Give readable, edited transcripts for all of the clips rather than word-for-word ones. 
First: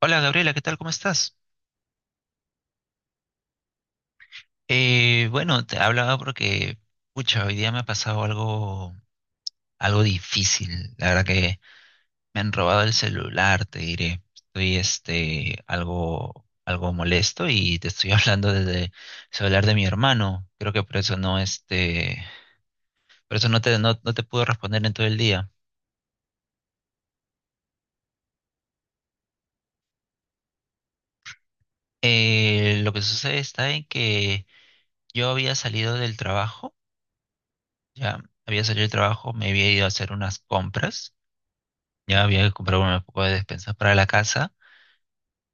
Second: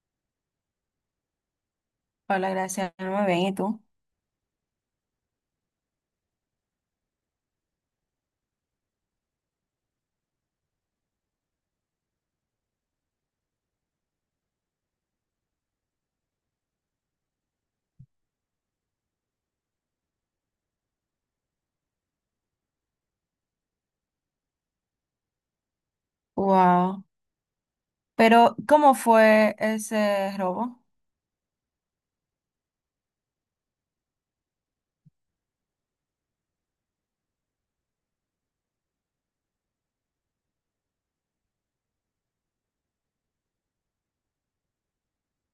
Hola Gabriela, ¿qué tal? ¿Cómo estás? Hola, gracias. Muy bien, ¿y tú? Bueno, te hablaba porque, pucha, hoy día me ha pasado algo difícil. La verdad que me han robado el celular, te diré. Estoy algo molesto y te estoy hablando desde el celular de mi hermano. Creo que por eso no, por eso no te puedo responder en todo el día. Wow. Pero, ¿cómo fue ese robo? Lo que sucede está en que yo había salido del trabajo, ya había salido del trabajo, me había ido a hacer unas compras. Ya había comprado una poco de despensas para la casa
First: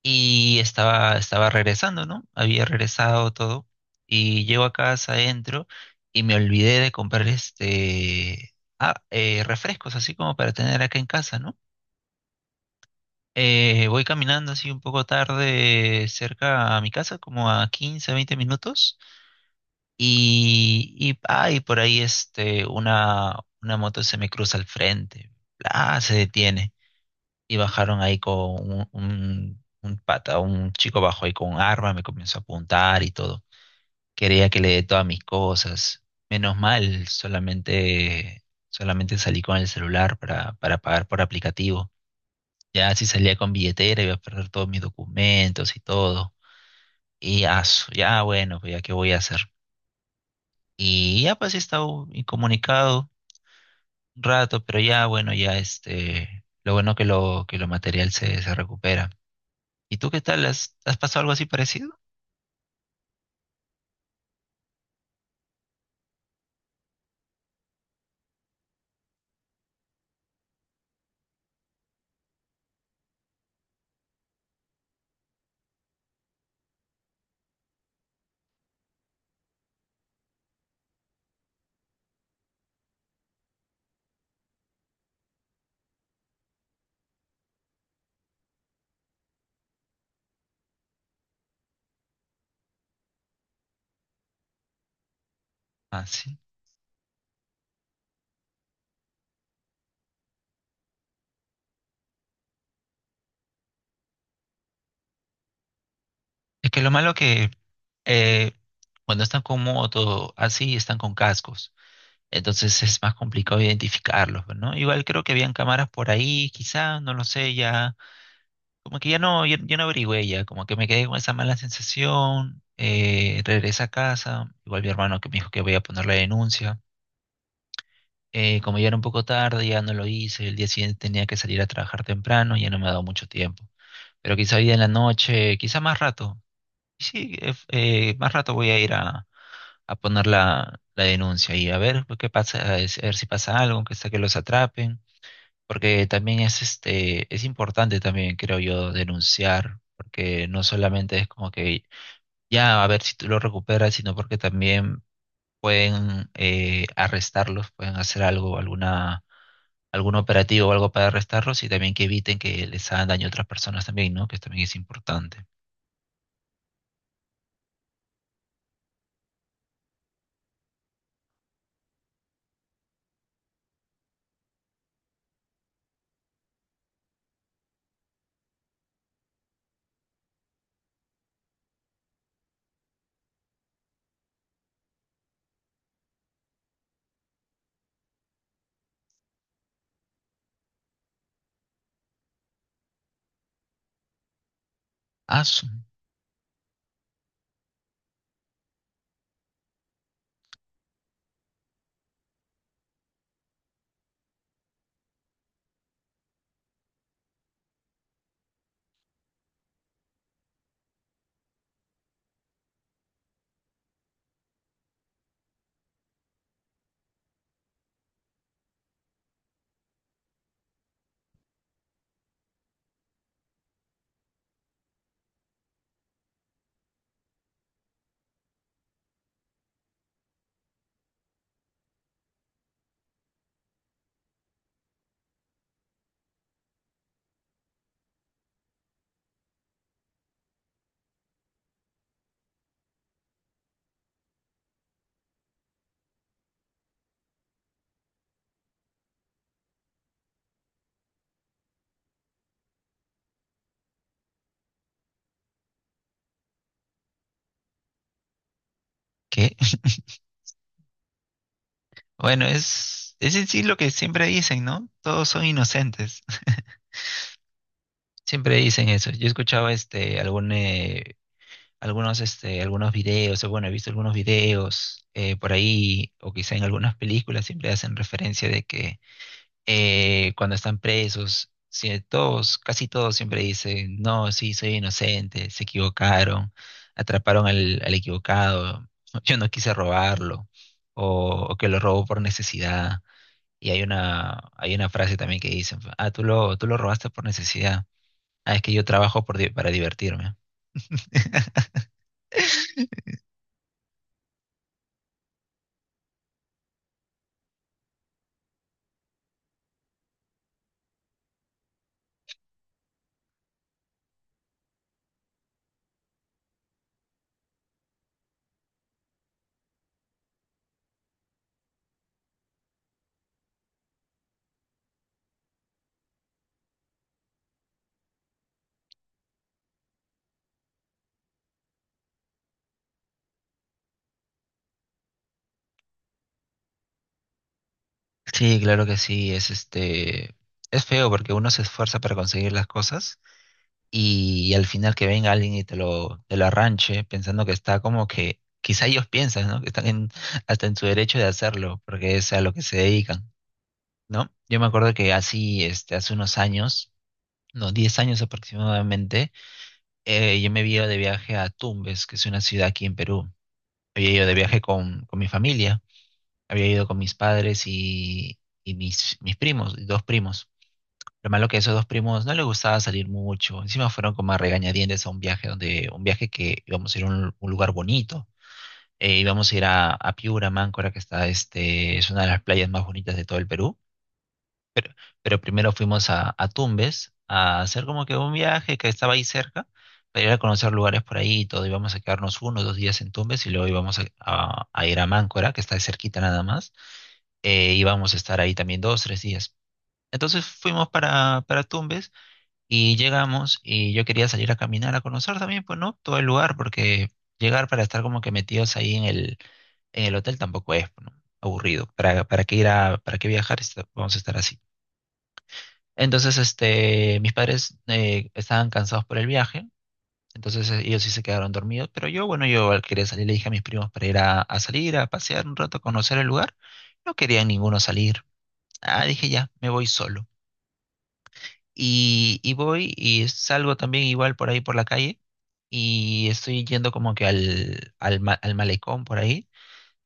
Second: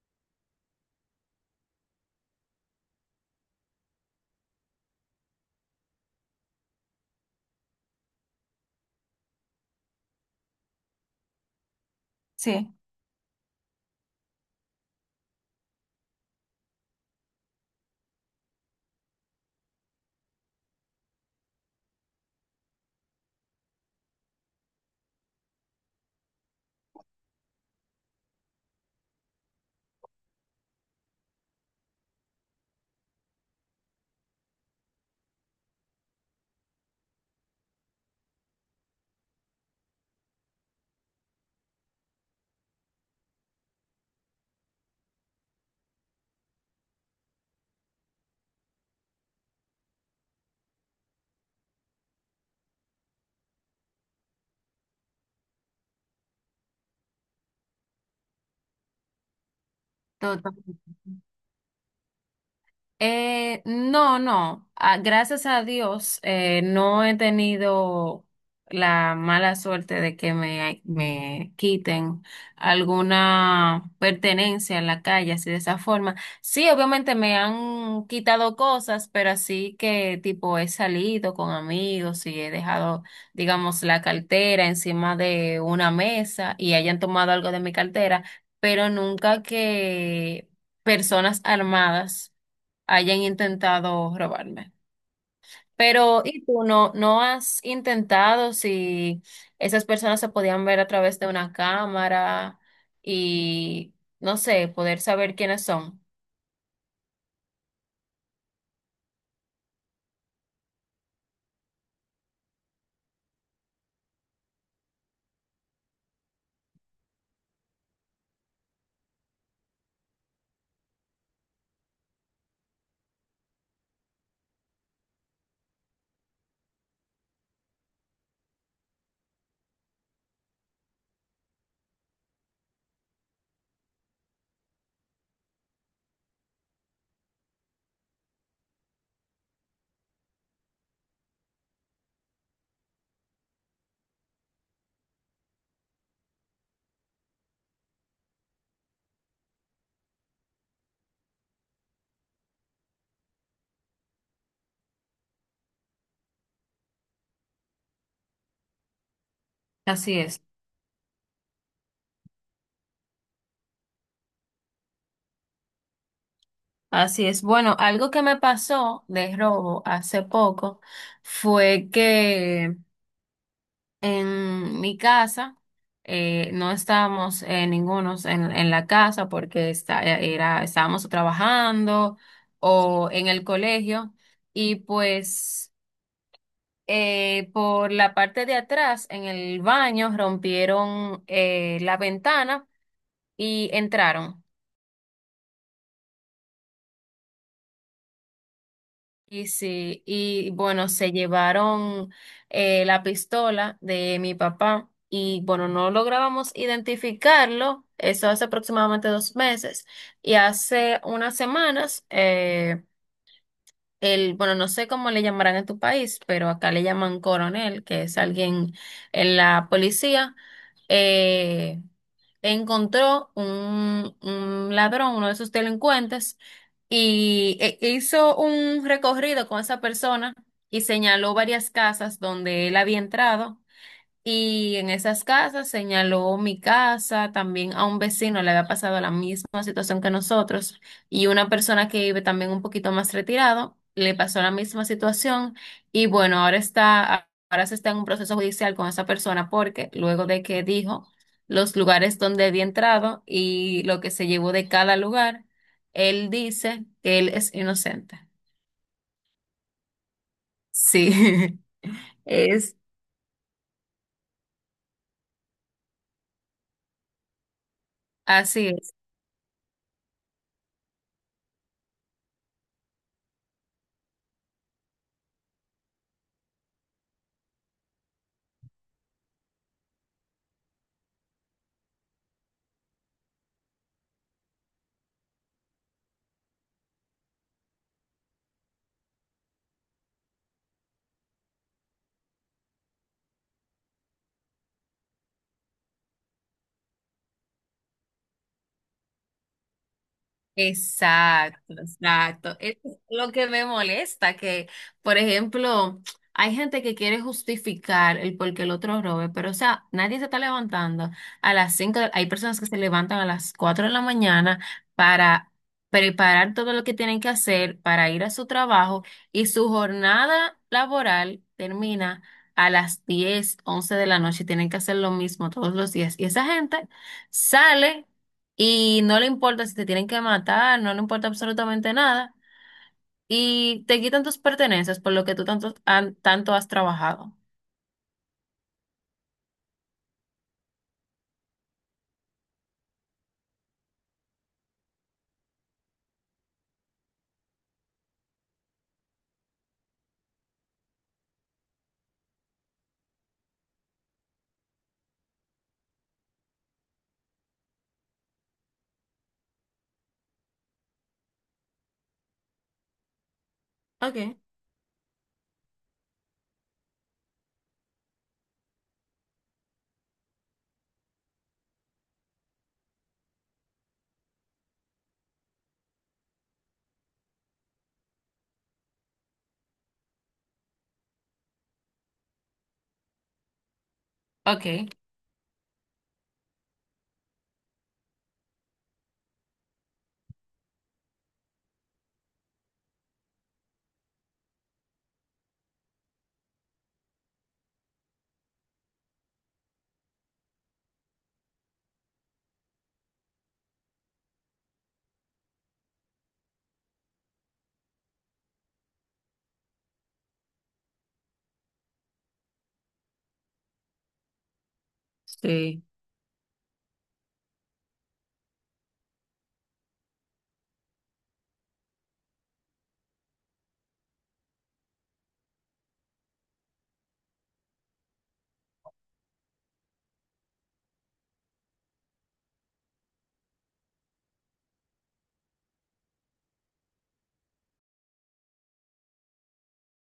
y estaba regresando, ¿no? Había regresado todo y llego a casa, entro y me olvidé de comprar refrescos, así como para tener acá en casa, ¿no? Sí. Voy caminando así un poco tarde cerca a mi casa, como a 15 20 minutos y por ahí una moto se me cruza al frente, se detiene. Y bajaron ahí con un chico bajo ahí con un arma, me comenzó a apuntar y todo. Quería que le dé todas mis cosas. Menos mal, solamente salí con el celular para pagar por aplicativo. Ya si salía con billetera iba a perder todos mis documentos y todo. Y ya, bueno, pues ya qué voy a hacer. Y ya pues he estado incomunicado un rato, pero ya bueno, ya lo bueno que que lo material se recupera. ¿Y tú qué Todo. tal? ¿Has pasado algo así parecido? No, no. Ah, gracias a Dios, no he tenido la mala suerte de que me quiten alguna pertenencia en la calle, así de esa forma. Sí, obviamente me han quitado cosas, pero así que tipo he salido con amigos y he dejado, digamos, la cartera encima de una mesa y hayan tomado algo de mi cartera, pero nunca que personas armadas hayan intentado robarme. Ah, Pero, sí. ¿y tú no has intentado si esas personas se podían ver a través de una cámara y, no sé, poder saber quiénes son? Es que lo malo que eh, cuando están con moto, así están con cascos. Entonces es más complicado identificarlos, pues, ¿no? Igual creo que habían cámaras por ahí, quizá, no lo sé, ya. Como que ya no averigüé ya, como que me quedé con esa mala sensación. Regresé a casa, igual mi hermano que me dijo que voy a poner la denuncia. Como ya era un poco tarde, ya no lo hice, el día siguiente tenía que salir a trabajar temprano, ya no me ha dado mucho tiempo. Pero quizá hoy día en la noche, quizá más rato. Sí, más rato voy a ir a poner la denuncia y a ver pues, qué pasa, a ver si pasa algo, que sea que los atrapen, porque también es es importante también, creo yo, denunciar, porque no solamente es como que ya a ver si tú lo recuperas, sino porque también pueden arrestarlos, pueden hacer algo, alguna algún Así es, operativo o algo para arrestarlos y también que eviten que les hagan daño a otras personas también, ¿no? Que también es importante. así es. Bueno, algo que me pasó de robo hace poco fue que en mi casa no estábamos, ningunos en la casa porque está, era, estábamos trabajando o en el colegio, y pues por la parte de atrás en el baño rompieron la ventana y entraron. Asu, Y sí, y bueno, se llevaron la pistola de mi papá, y bueno, no lográbamos identificarlo. Eso hace aproximadamente 2 meses, y hace unas semanas bueno, no sé cómo le llamarán en tu país, pero acá le llaman coronel, que es alguien en la policía. eh, Encontró un ladrón, uno de sus delincuentes, y e hizo un recorrido con esa persona y señaló varias casas donde él había entrado, y en esas casas señaló mi casa. También a un vecino le había pasado la misma situación que nosotros, y una persona que vive también un poquito más retirado le pasó la misma situación. Y bueno, ahora está, ahora se está en un proceso judicial con esa persona, porque luego de que dijo los lugares donde había entrado y lo que se llevó de cada lugar, él dice que él es inocente. ¿qué? Sí, Bueno, es es en sí lo que siempre dicen, ¿no? Todos son inocentes. Siempre así. dicen eso. Yo he escuchado algunos videos, o bueno, he visto algunos videos por ahí, o quizá en algunas películas siempre hacen referencia de que cuando están presos, todos, casi todos siempre dicen, no, sí, soy inocente, se equivocaron, atraparon al equivocado, yo no quise robarlo, o que lo robó por necesidad. Y hay una frase también que dicen, tú lo robaste por necesidad. Ah, es que yo trabajo para divertirme. Exacto, exacto. Es lo que me molesta, que, por ejemplo, hay gente que quiere justificar el por qué el otro robe, pero, o sea, nadie se está levantando a las 5. Hay personas que se levantan a las 4 de la mañana para preparar todo lo que tienen que hacer para ir a su trabajo, y su jornada laboral termina a las 10, 11 de la noche. Tienen que hacer lo mismo todos los días. Y esa gente sale y no le importa si te tienen que matar, no le importa absolutamente nada, y te quitan tus pertenencias por lo que tú tanto, tanto has trabajado. Sí, claro que sí, es es feo porque uno se esfuerza para conseguir las cosas y, al final que venga alguien y te lo arranche pensando que está como que, quizá ellos piensan, ¿no? Que están hasta en su derecho de hacerlo porque es a lo que se dedican, ¿no? Yo me acuerdo que así, hace unos años, no, 10 años aproximadamente, yo me había ido de viaje a Tumbes, que es una ciudad aquí en Perú. Había ido de Okay, viaje con mi familia, había ido con mis padres y mis primos, y dos primos. Lo malo que a esos dos primos no les gustaba salir mucho. Encima fueron como a regañadientes a un viaje donde, un viaje que íbamos a ir a un lugar bonito. Íbamos a ir a Piura, Máncora, que es una de las playas más bonitas de todo el Perú. okay. Pero primero fuimos a Tumbes a hacer como que un viaje que estaba ahí cerca, para ir a conocer lugares por ahí y todo. Íbamos a quedarnos 1 o 2 días en Tumbes y luego íbamos a ir a Máncora, que está ahí cerquita nada más. Íbamos a estar ahí también 2, 3 días. Entonces fuimos para Tumbes y llegamos y yo quería salir a caminar, a conocer también, pues no, todo el lugar, porque llegar para estar como que metidos ahí en en el hotel tampoco es, ¿no? Aburrido. ¿Para qué ir para qué viajar? Vamos a estar así. Sí. Entonces, mis padres estaban cansados por el viaje, entonces ellos sí se quedaron dormidos, pero yo, bueno, yo al querer salir le dije a mis primos para ir a salir, a pasear un rato, a conocer el lugar. No querían ninguno salir. Ah, dije ya, me voy solo. Y voy y salgo también igual por ahí por la calle y estoy yendo como que al malecón por ahí,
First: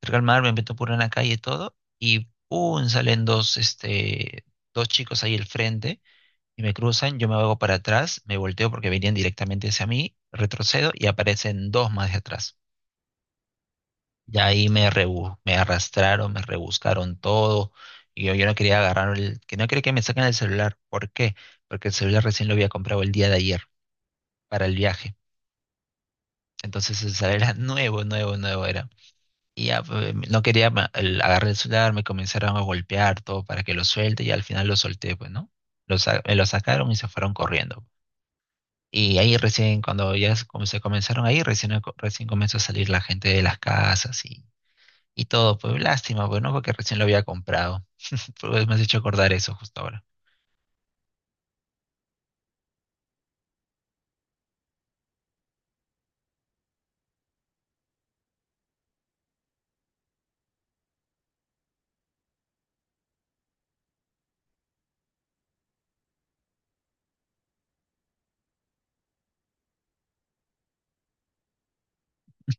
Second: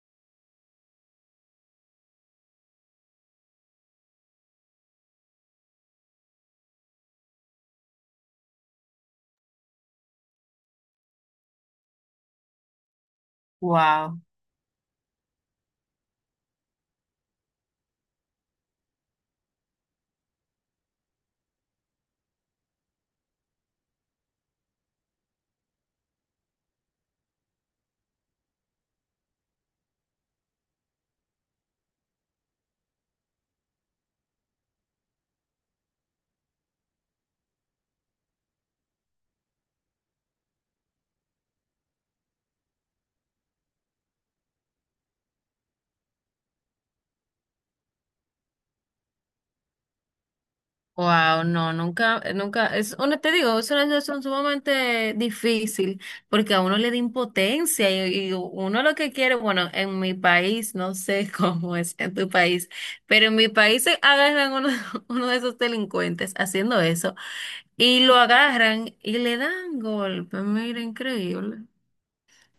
cerca al mar, me meto por una calle y todo y ¡pum! Salen dos, dos chicos ahí al frente y me cruzan, yo me hago para atrás, me volteo porque venían directamente hacia mí, retrocedo y aparecen dos más de atrás. Wow, Ya ahí me arrastraron, me rebuscaron todo. Y yo no quería agarrar que no quería que me saquen el celular. ¿Por qué? Porque el celular recién lo había comprado el día de ayer para el viaje. Entonces el celular era nuevo, nuevo, nuevo era. Y ya pues, no quería agarrar el celular, me comenzaron a golpear todo para que lo suelte y al final lo solté, pues, ¿no? Me lo sacaron y se fueron corriendo. Y ahí recién, cuando ya se comenzaron ahí, recién, recién comenzó a salir la gente de las casas y todo. Pues lástima, pues no, porque recién lo había comprado. Pues me has hecho acordar eso justo ahora. wow, no, nunca, nunca, es una, te digo, es una situación sumamente difícil, porque a uno le da impotencia, y uno lo que quiere, bueno, en mi país, no sé cómo es en tu país, pero en mi país se agarran uno, uno de esos delincuentes haciendo eso, y lo agarran y le dan golpe, mira, increíble.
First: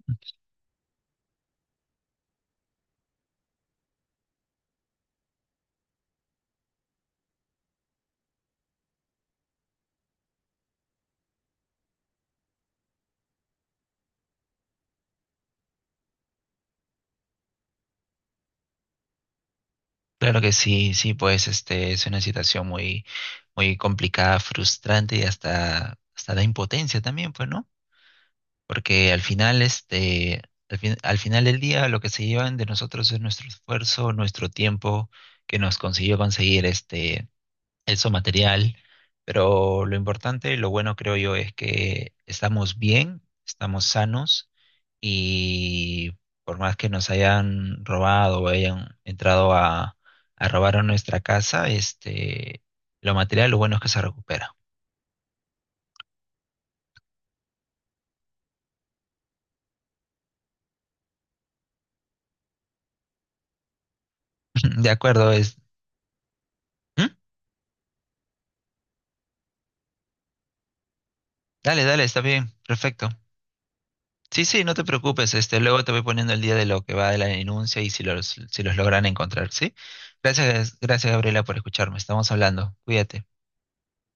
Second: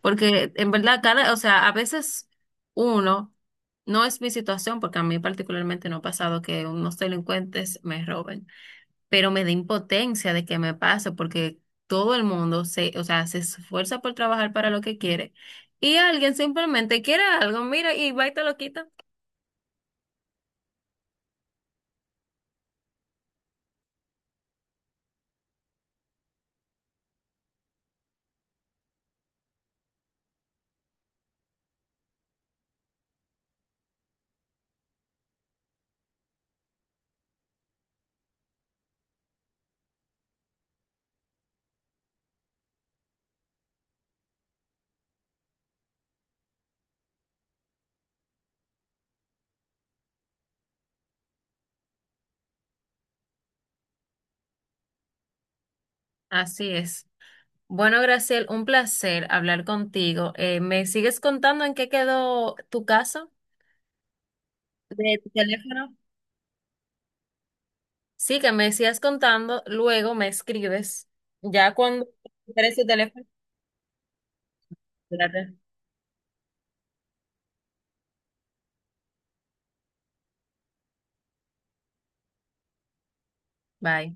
Porque en verdad, o sea, a veces uno, no es mi situación, porque a mí particularmente no ha pasado que unos delincuentes me roben, pero me da impotencia de que me pase, porque todo el mundo se, o sea, se esfuerza por trabajar para lo que quiere, y alguien simplemente quiere algo, mira, y va y te lo quita. Claro que sí, sí, pues este es una situación muy, muy complicada, frustrante y hasta da impotencia también, pues, ¿no? Porque al final, al final del día lo que se llevan de nosotros es nuestro esfuerzo, nuestro tiempo que nos consiguió conseguir eso material, pero lo importante, lo bueno creo yo es que estamos bien, estamos sanos y por más que nos hayan robado o hayan entrado a robar a nuestra casa, lo material, lo bueno es que se recupera. Así es. Bueno, Graciel, un placer hablar contigo. ¿Me sigues contando en qué quedó tu caso De de tu acuerdo, es... teléfono? ¿Mm? Sí, que me sigas contando, luego me escribes. Ya Dale, dale, cuando está bien, recuperes tu perfecto. teléfono, Sí, sí, no te preocupes, espérate. Luego te voy poniendo el día de lo que va de la denuncia y si los logran encontrar, ¿sí? Gracias, gracias Gabriela por escucharme, estamos hablando, cuídate. Bye.